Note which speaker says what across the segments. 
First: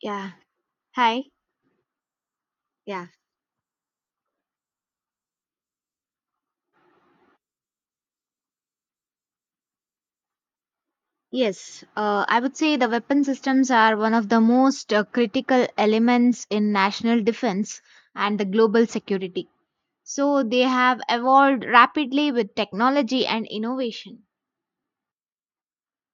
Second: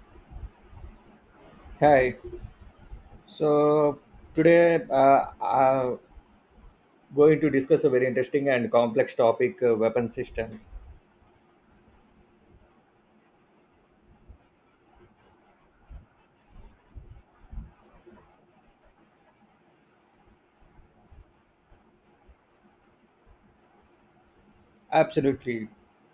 Speaker 1: Yeah. Hi.
Speaker 2: Hi.
Speaker 1: Yeah.
Speaker 2: So today I'm going to discuss a very interesting and complex topic: weapon systems.
Speaker 1: Yes. I would say the weapon systems are one of the most critical elements in national defense and the global security. So they have evolved rapidly with technology and innovation.
Speaker 2: Absolutely.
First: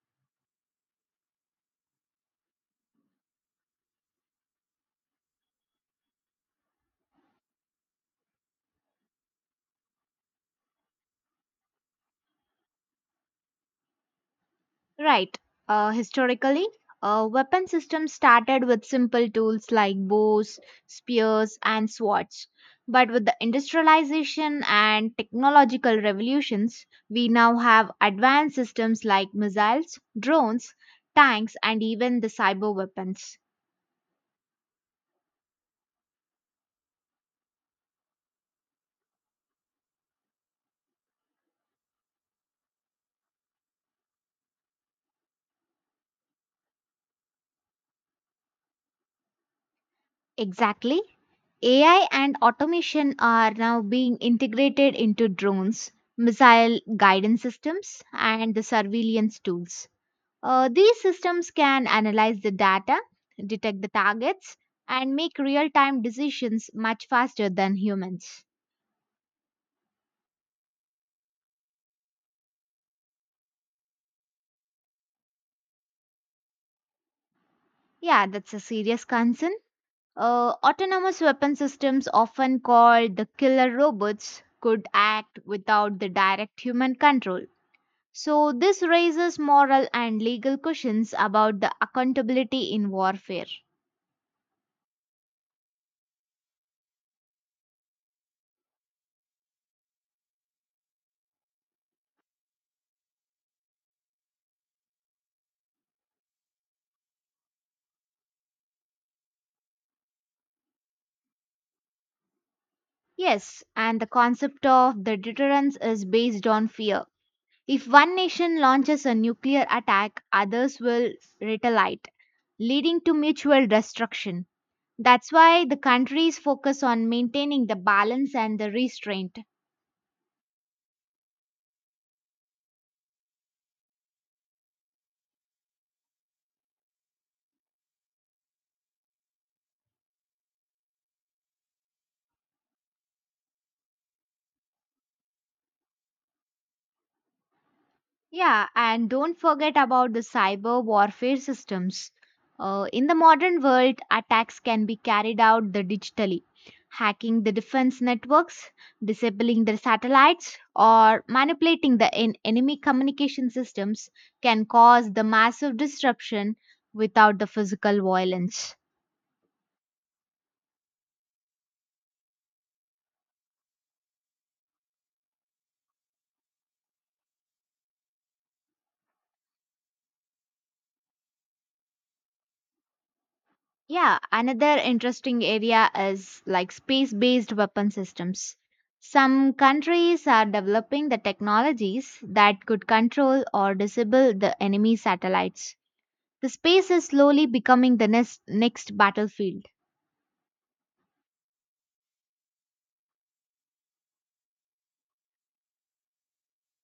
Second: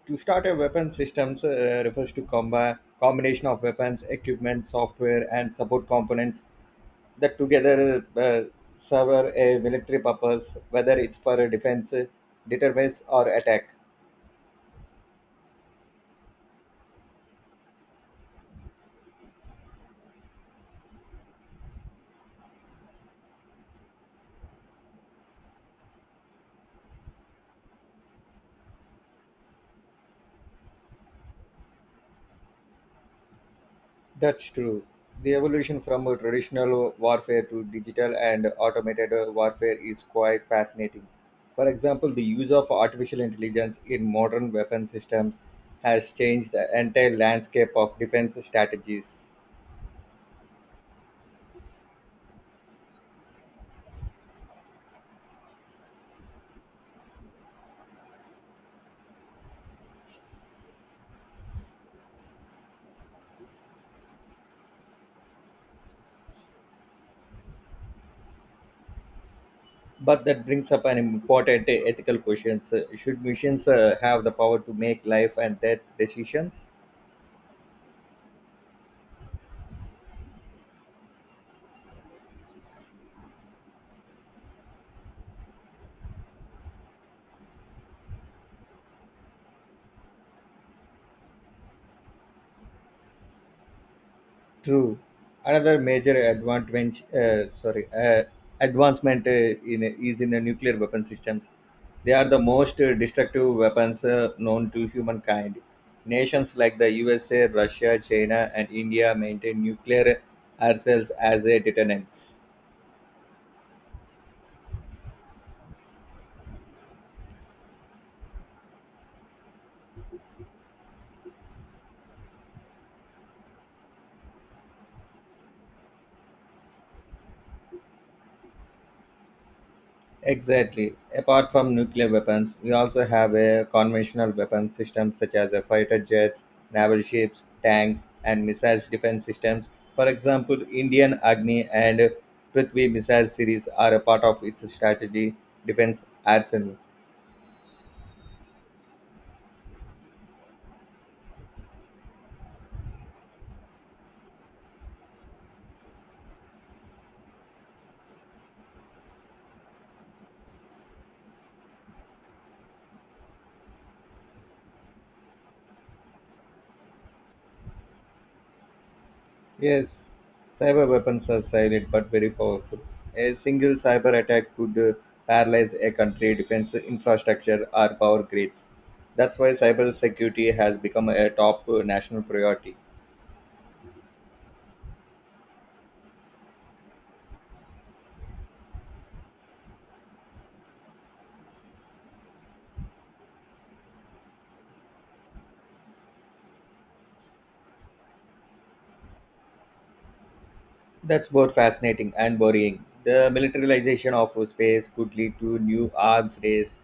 Speaker 2: To start a weapon systems refers to combination of weapons, equipment, software, and support components that together serve a military purpose, whether it's for a defense, deterrence, or attack.
Speaker 1: Right. Historically, weapon systems started with simple tools like bows, spears, and swords. But with the industrialization and technological revolutions, we now have advanced systems like missiles, drones, tanks, and even the cyber weapons.
Speaker 2: That's true. The evolution from a traditional warfare to digital and automated warfare is quite fascinating. For example, the use of artificial intelligence in modern weapon systems has changed the entire landscape of defense strategies.
Speaker 1: Exactly. AI and automation are now being integrated into drones, missile guidance systems, and the surveillance tools. These systems can analyze the data, detect the targets, and make real time decisions much faster than humans.
Speaker 2: But that brings up an important ethical question. So, should machines have the power to make life and death decisions?
Speaker 1: Yeah, that's a serious concern. Autonomous weapon systems, often called the killer robots, could act without the direct human control. So, this raises moral and legal questions about the accountability in warfare.
Speaker 2: True. Another major advantage, advancement in is in nuclear weapon systems. They are the most destructive weapons known to humankind. Nations like the USA, Russia, China, and India maintain nuclear arsenals as a deterrence.
Speaker 1: Yes, and the concept of the deterrence is based on fear. If one nation launches a nuclear attack, others will retaliate, leading to mutual destruction. That's why the countries focus on maintaining the balance and the restraint.
Speaker 2: Exactly. Apart from nuclear weapons, we also have a conventional weapon system such as fighter jets, naval ships, tanks, and missile defense systems. For example, Indian Agni and Prithvi missile series are a part of its strategy defense arsenal.
Speaker 1: Yeah, and don't forget about the cyber warfare systems. In the modern world, attacks can be carried out the digitally, hacking the defense networks, disabling their satellites, or manipulating the enemy communication systems can cause the massive disruption without the physical violence.
Speaker 2: Yes, cyber weapons are silent but very powerful. A single cyber attack could paralyze a country, defense infrastructure, or power grids. That's why cyber security has become a top national priority.
Speaker 1: Yeah, another interesting area is like space based weapon systems. Some countries are developing the technologies that could control or disable the enemy satellites. The space is slowly becoming the next battlefield.
Speaker 2: That's both fascinating and worrying. The militarization of space could lead to new arms race.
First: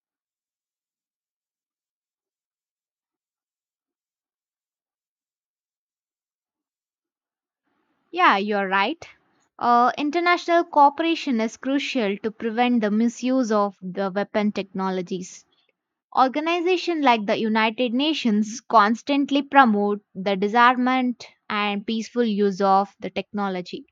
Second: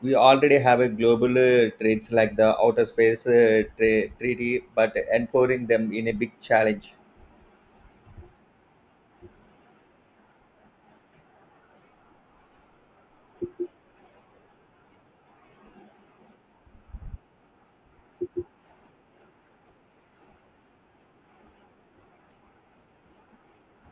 Speaker 2: We already have a global trades like the outer space treaty, but enforcing them in a big challenge.
Speaker 1: Yeah, you're right. International cooperation is crucial to prevent the misuse of the weapon technologies. Organizations like the United Nations constantly promote the disarmament and peaceful use of the technology.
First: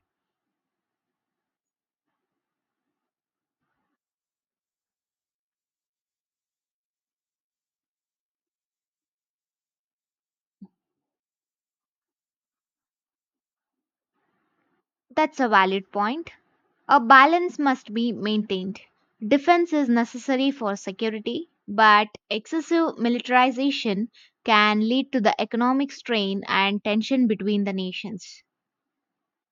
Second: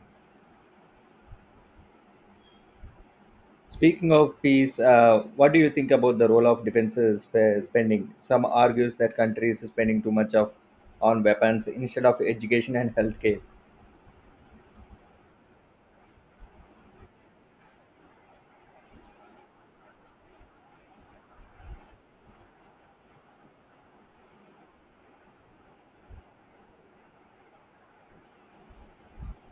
Speaker 2: Speaking of peace, what do you think about the role of defense spending? Some argues that countries is spending too much of on weapons instead of education and healthcare.
Speaker 1: That's a valid point. A balance must be maintained. Defense is necessary for security, but excessive militarization can lead to the economic strain and tension between the nations.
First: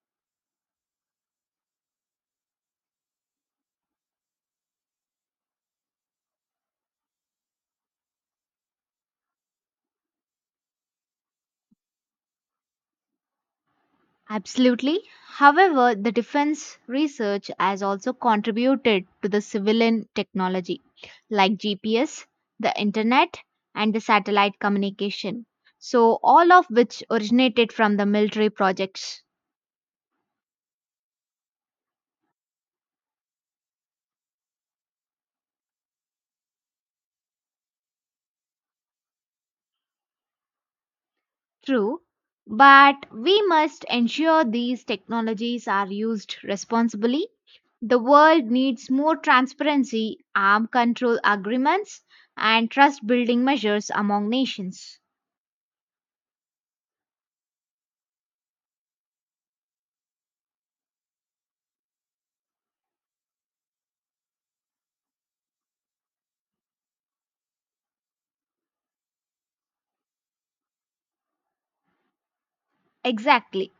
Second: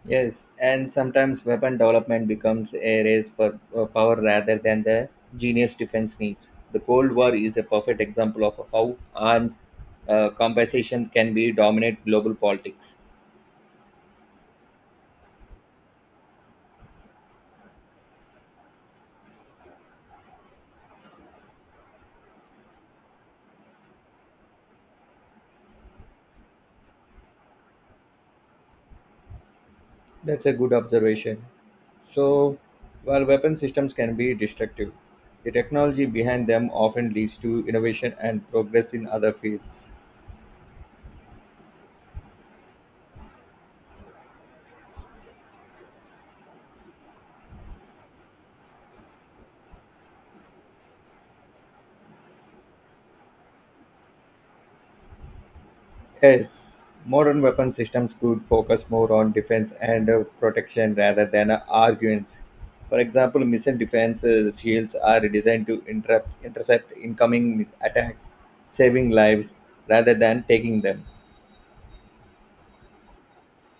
Speaker 2: Yes, and sometimes weapon development becomes a race for power rather than the genius defense needs. The Cold War is a perfect example of how arms compensation can be dominate global politics.
Speaker 1: Absolutely. However, the defense research has also contributed to the civilian technology like GPS, the internet, and the satellite communication. So, all of which originated from the military projects.
Speaker 2: That's a good observation. So, while weapon systems can be destructive, the technology behind them often leads to innovation and progress in other fields.
Speaker 1: True. But we must ensure these technologies are used responsibly. The world needs more transparency, arm control agreements, and trust building measures among nations.
Speaker 2: Yes, modern weapon systems could focus more on defense and protection rather than arguments. For example, missile defense shields are designed to interrupt, intercept incoming attacks, saving lives rather than taking them.
Speaker 1: Exactly.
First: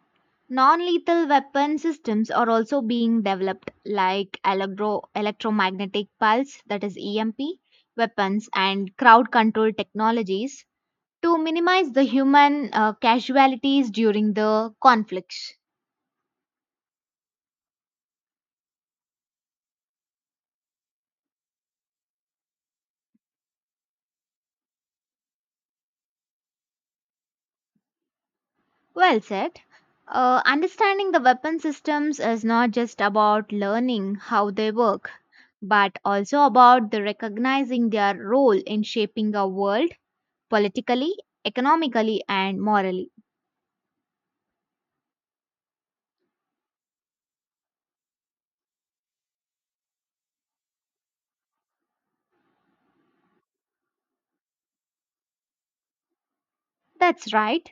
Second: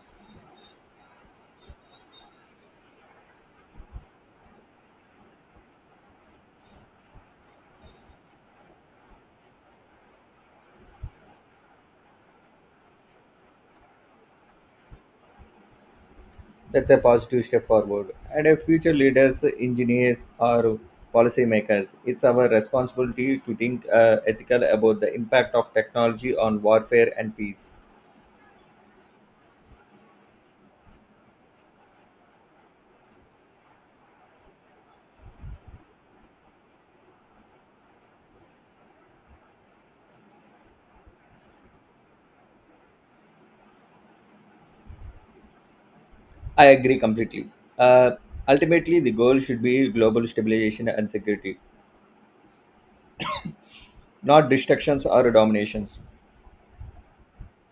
Speaker 1: Non-lethal weapon systems are also being developed like electromagnetic pulse, that is EMP weapons, and crowd control technologies to minimize the human casualties during the conflicts.
Speaker 2: That's a positive step forward. And if future leaders, engineers, or policymakers, it's our responsibility to think ethical about the impact of technology on warfare and peace.
Speaker 1: Well said. Understanding the weapon systems is not just about learning how they work, but also about the recognizing their role in shaping our world politically, economically, and morally.
Speaker 2: I agree completely. Uh, ultimately, the goal should be global stabilization and security, not destructions or dominations.
Speaker 1: That's right.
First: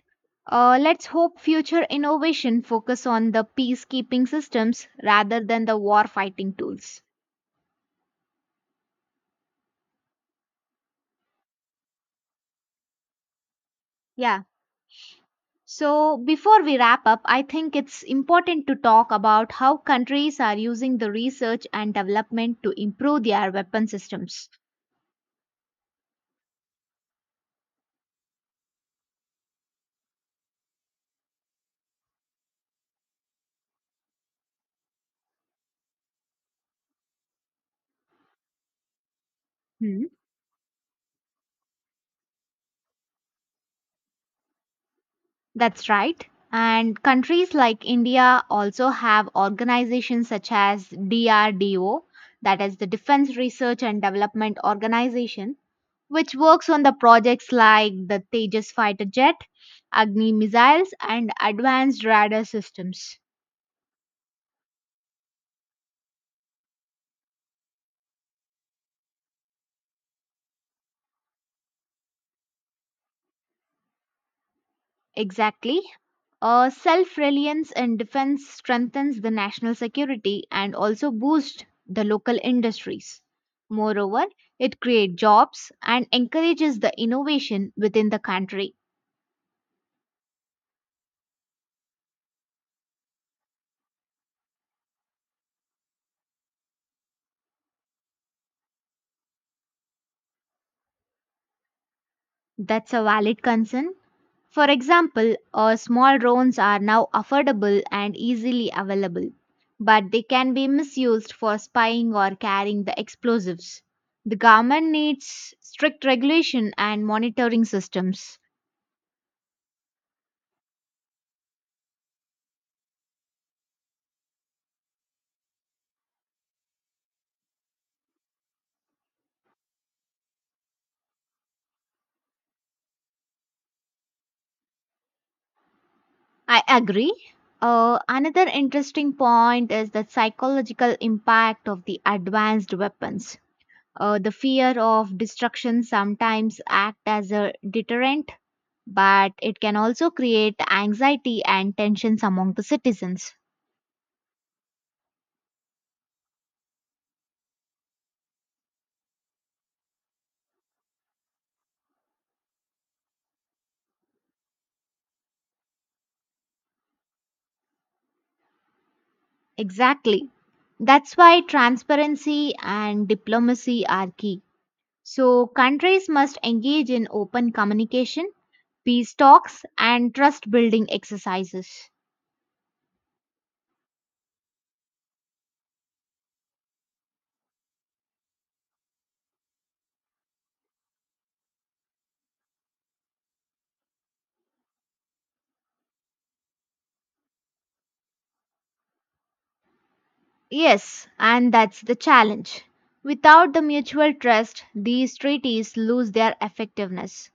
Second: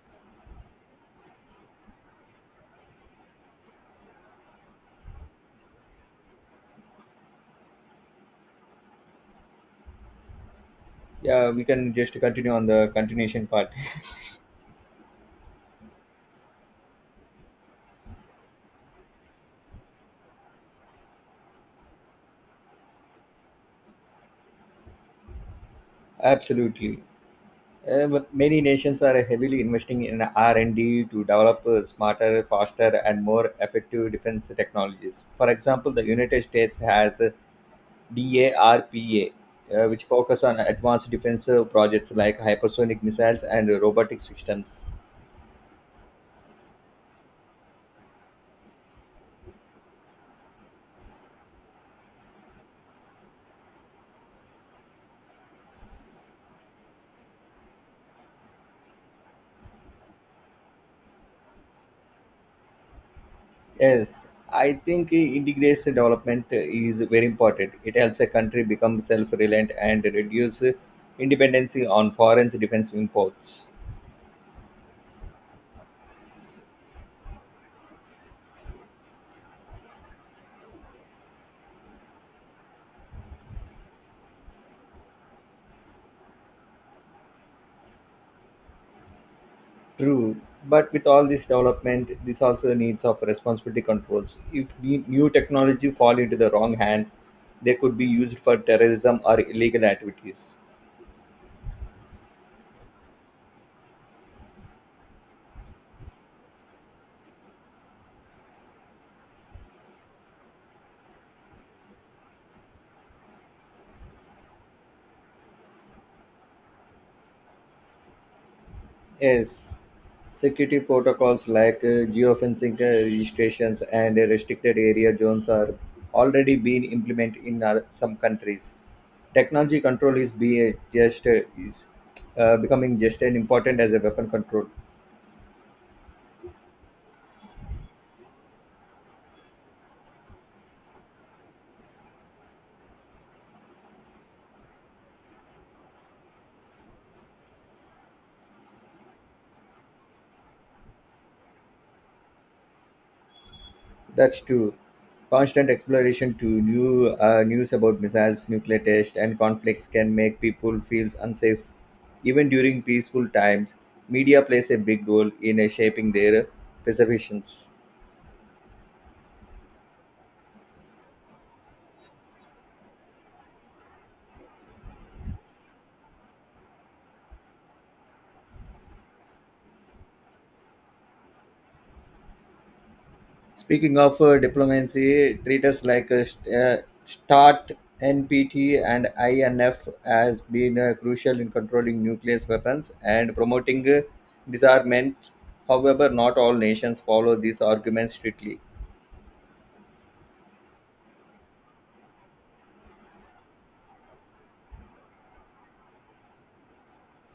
Speaker 1: Let's hope future innovation focus on the peacekeeping systems rather than the war fighting tools.
Speaker 2: Yeah, we can just continue on the continuation part.
Speaker 1: Yeah. So before we wrap up, I think it's important to talk about how countries are using the research and development to improve their weapon systems.
Speaker 2: Absolutely. But many nations are heavily investing in R&D to develop smarter, faster, and more effective defense technologies. For example, the United States has DARPA, which
Speaker 1: Hmm.
Speaker 2: focus on advanced defense projects like hypersonic missiles and robotic systems.
Speaker 1: That's right. And countries like India also have organizations such as DRDO, that is the Defense Research and Development Organization, which works on the projects like the Tejas fighter jet, Agni missiles, and advanced radar systems.
Speaker 2: Yes, I think integrates development is very important. It helps a country become self-reliant and reduce dependency on foreign defense imports.
Speaker 1: Exactly. Self reliance in defense strengthens the national security and also boosts the local industries. Moreover, it creates jobs and encourages the innovation within the country.
Speaker 2: True, but with all this development, this also needs of responsibility controls. If new technology fall into the wrong hands, they could be used for terrorism or illegal activities.
Speaker 1: That's a valid concern. For example, small drones are now affordable and easily available, but they can be misused for spying or carrying the explosives. The government needs strict regulation and monitoring systems.
Speaker 2: Yes, security protocols like geofencing registrations and restricted area zones are already being implemented in some countries. Technology control is be just is becoming just as important as a weapon control.
Speaker 1: I agree. Another interesting point is the psychological impact of the advanced weapons. The fear of destruction sometimes act as a deterrent, but it can also create anxiety and tensions among the citizens.
Speaker 2: That's true. Constant exploration to new news about missiles, nuclear tests, and conflicts can make people feel unsafe. Even during peaceful times, media plays a big role in shaping their perceptions.
Speaker 1: Exactly. That's why transparency and diplomacy are key. So, countries must engage in open communication, peace talks, and trust building exercises.
Speaker 2: Speaking of diplomacy, treaters like START, NPT, and INF has been crucial in controlling nuclear weapons and promoting disarmament. However, not all nations follow these arguments strictly.
Speaker 1: Yes, and that's the challenge. Without the mutual trust, these treaties lose their effectiveness.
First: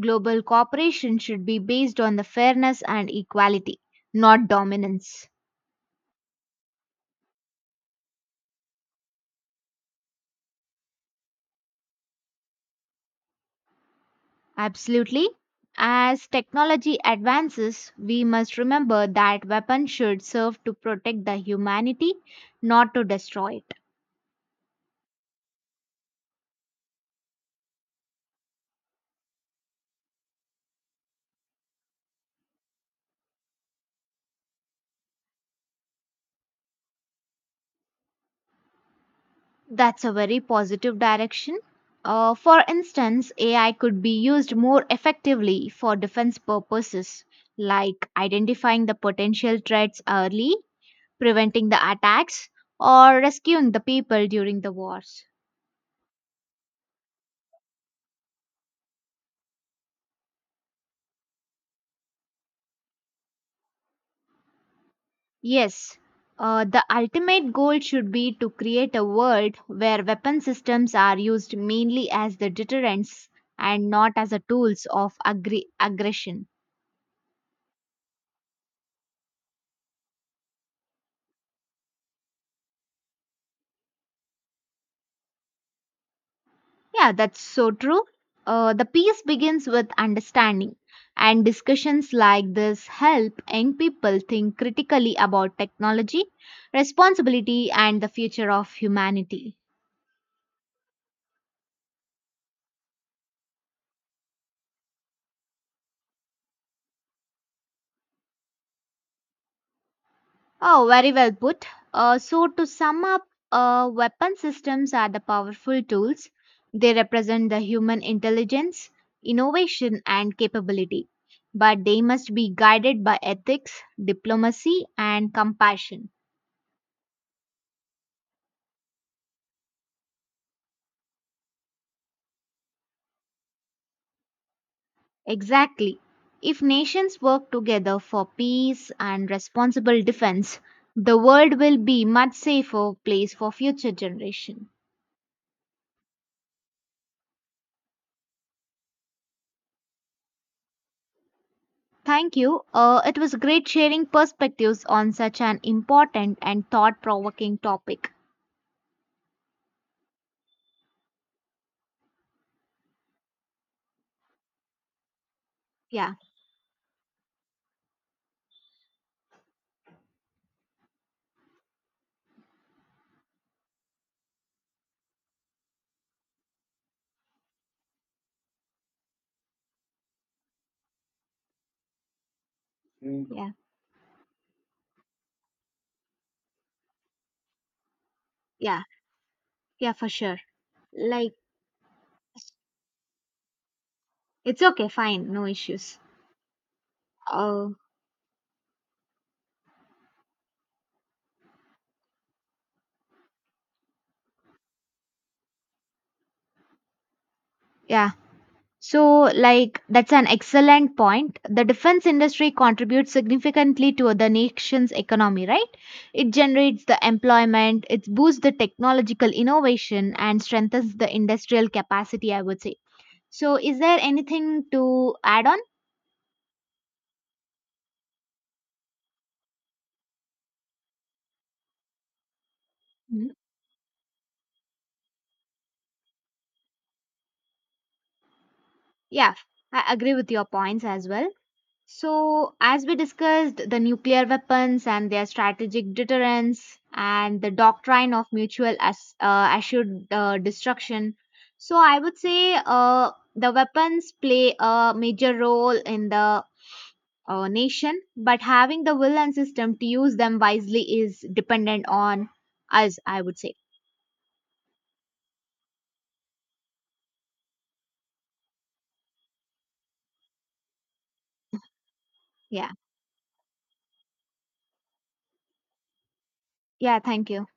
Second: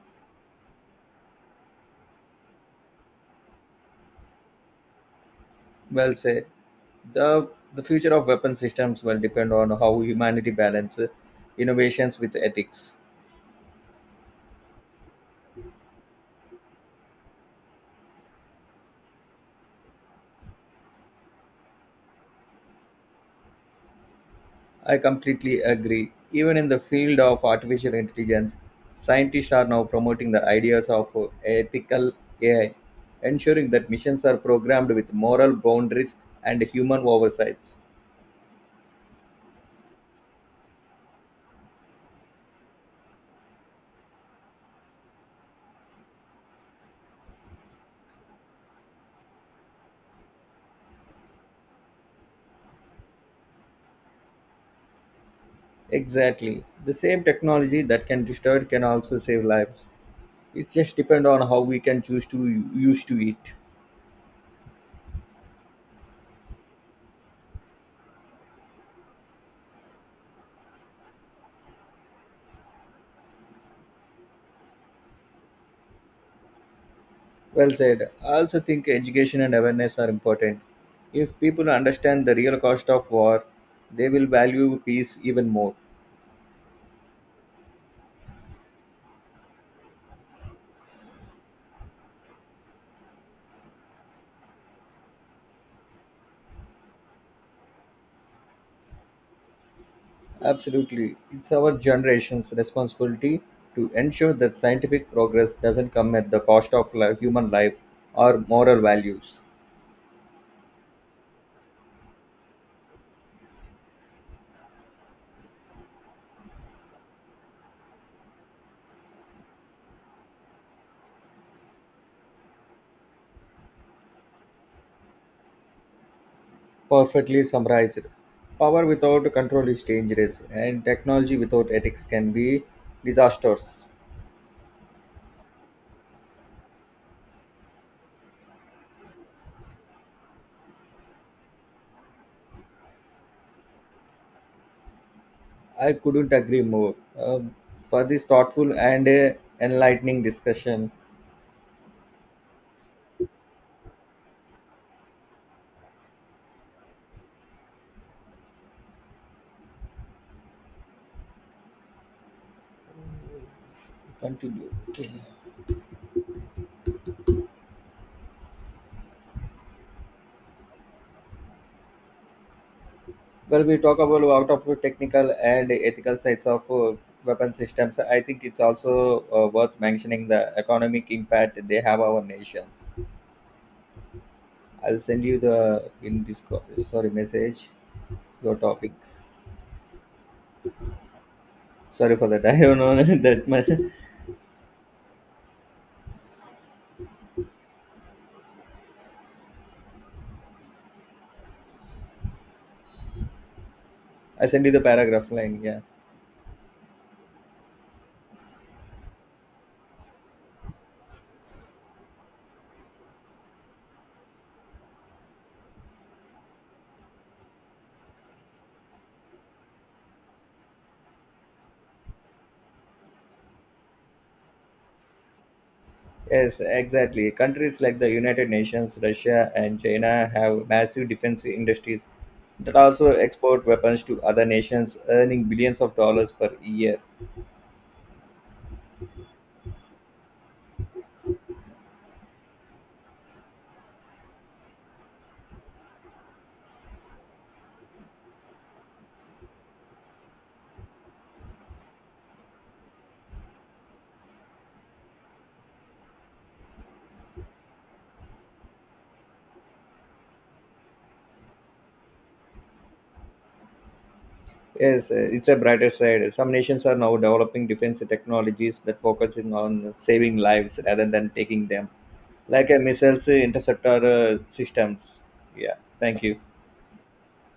Speaker 1: Global cooperation should be based on the fairness and equality, not dominance.
Speaker 2: Well said. the the future of weapon systems will depend on how humanity balances innovations with ethics.
Speaker 1: Absolutely. As technology advances, we must remember that weapons should serve to protect the humanity, not to destroy it.
Speaker 2: I completely agree. Even in the field of artificial intelligence, scientists are now promoting the ideas of ethical AI, ensuring that missions are programmed with moral boundaries and human oversights.
Speaker 1: That's a very positive direction. For instance, AI could be used more effectively for defense purposes, like identifying the potential threats early, preventing the attacks, or rescuing the people during the wars.
Speaker 2: Exactly, the same technology that can destroy it can also save lives. It just depends on how we can choose to use to it.
Speaker 1: Yes, the ultimate goal should be to create a world where weapon systems are used mainly as the deterrents and not as the tools of aggression.
Speaker 2: Well said. I also think education and awareness are important. If people understand the real cost of war, they will value peace even more.
Speaker 1: Yeah, that's so true. The peace begins with understanding, and discussions like this help young people think critically about technology, responsibility, and the future of humanity.
Speaker 2: Absolutely. It's our generation's responsibility to ensure that scientific progress doesn't come at the cost of human life or moral values.
Speaker 1: Oh, very well put. So, to sum up, weapon systems are the powerful tools. They represent the human intelligence, innovation, and capability. But they must be guided by ethics, diplomacy, and compassion.
Speaker 2: Perfectly summarized. Power without control is dangerous, and technology without ethics can be disastrous.
Speaker 1: Exactly. If nations work together for peace and responsible defense, the world will be much safer place for future generations.
Speaker 2: I couldn't agree more. For this thoughtful and enlightening discussion,
Speaker 1: Thank you. It was great sharing perspectives on such an important and thought provoking topic.
Speaker 2: continue. Okay.
Speaker 1: Yeah,
Speaker 2: Well, we talk about out of the technical and ethical sides of weapon systems. I think it's also worth mentioning the economic impact they have our nations.
Speaker 1: yeah,
Speaker 2: I'll send you the in Discord. Sorry, message your
Speaker 1: yeah,
Speaker 2: topic.
Speaker 1: yeah, for sure. Like,
Speaker 2: Sorry for that. I don't know that much.
Speaker 1: it's okay, fine, no issues. Oh,
Speaker 2: I send you the paragraph line. Yeah.
Speaker 1: yeah. So, like, that's an excellent point. The defense industry contributes significantly to the nation's economy, right? It generates the employment, it boosts the technological innovation, and strengthens the industrial capacity, I would say. So, is there anything to add on?
Speaker 2: Yes, exactly. Countries like the United Nations, Russia, and China have massive defense industries that also
Speaker 1: Mhm.
Speaker 2: export weapons to other nations, earning billions of dollars per year.
Speaker 1: Yeah, I agree with your points as well. So, as we discussed, the nuclear weapons and their strategic deterrence and the doctrine of mutual assured destruction. So, I would say the weapons play a major role in the nation, but having the will and system to use them wisely is dependent on us, I would say.
Speaker 2: Yes, it's a brighter side. Some nations are now developing defense technologies that focus in on saving lives rather than taking them, like
Speaker 1: Yeah.
Speaker 2: a missiles interceptor systems. Yeah, thank you.
Speaker 1: Yeah, thank you.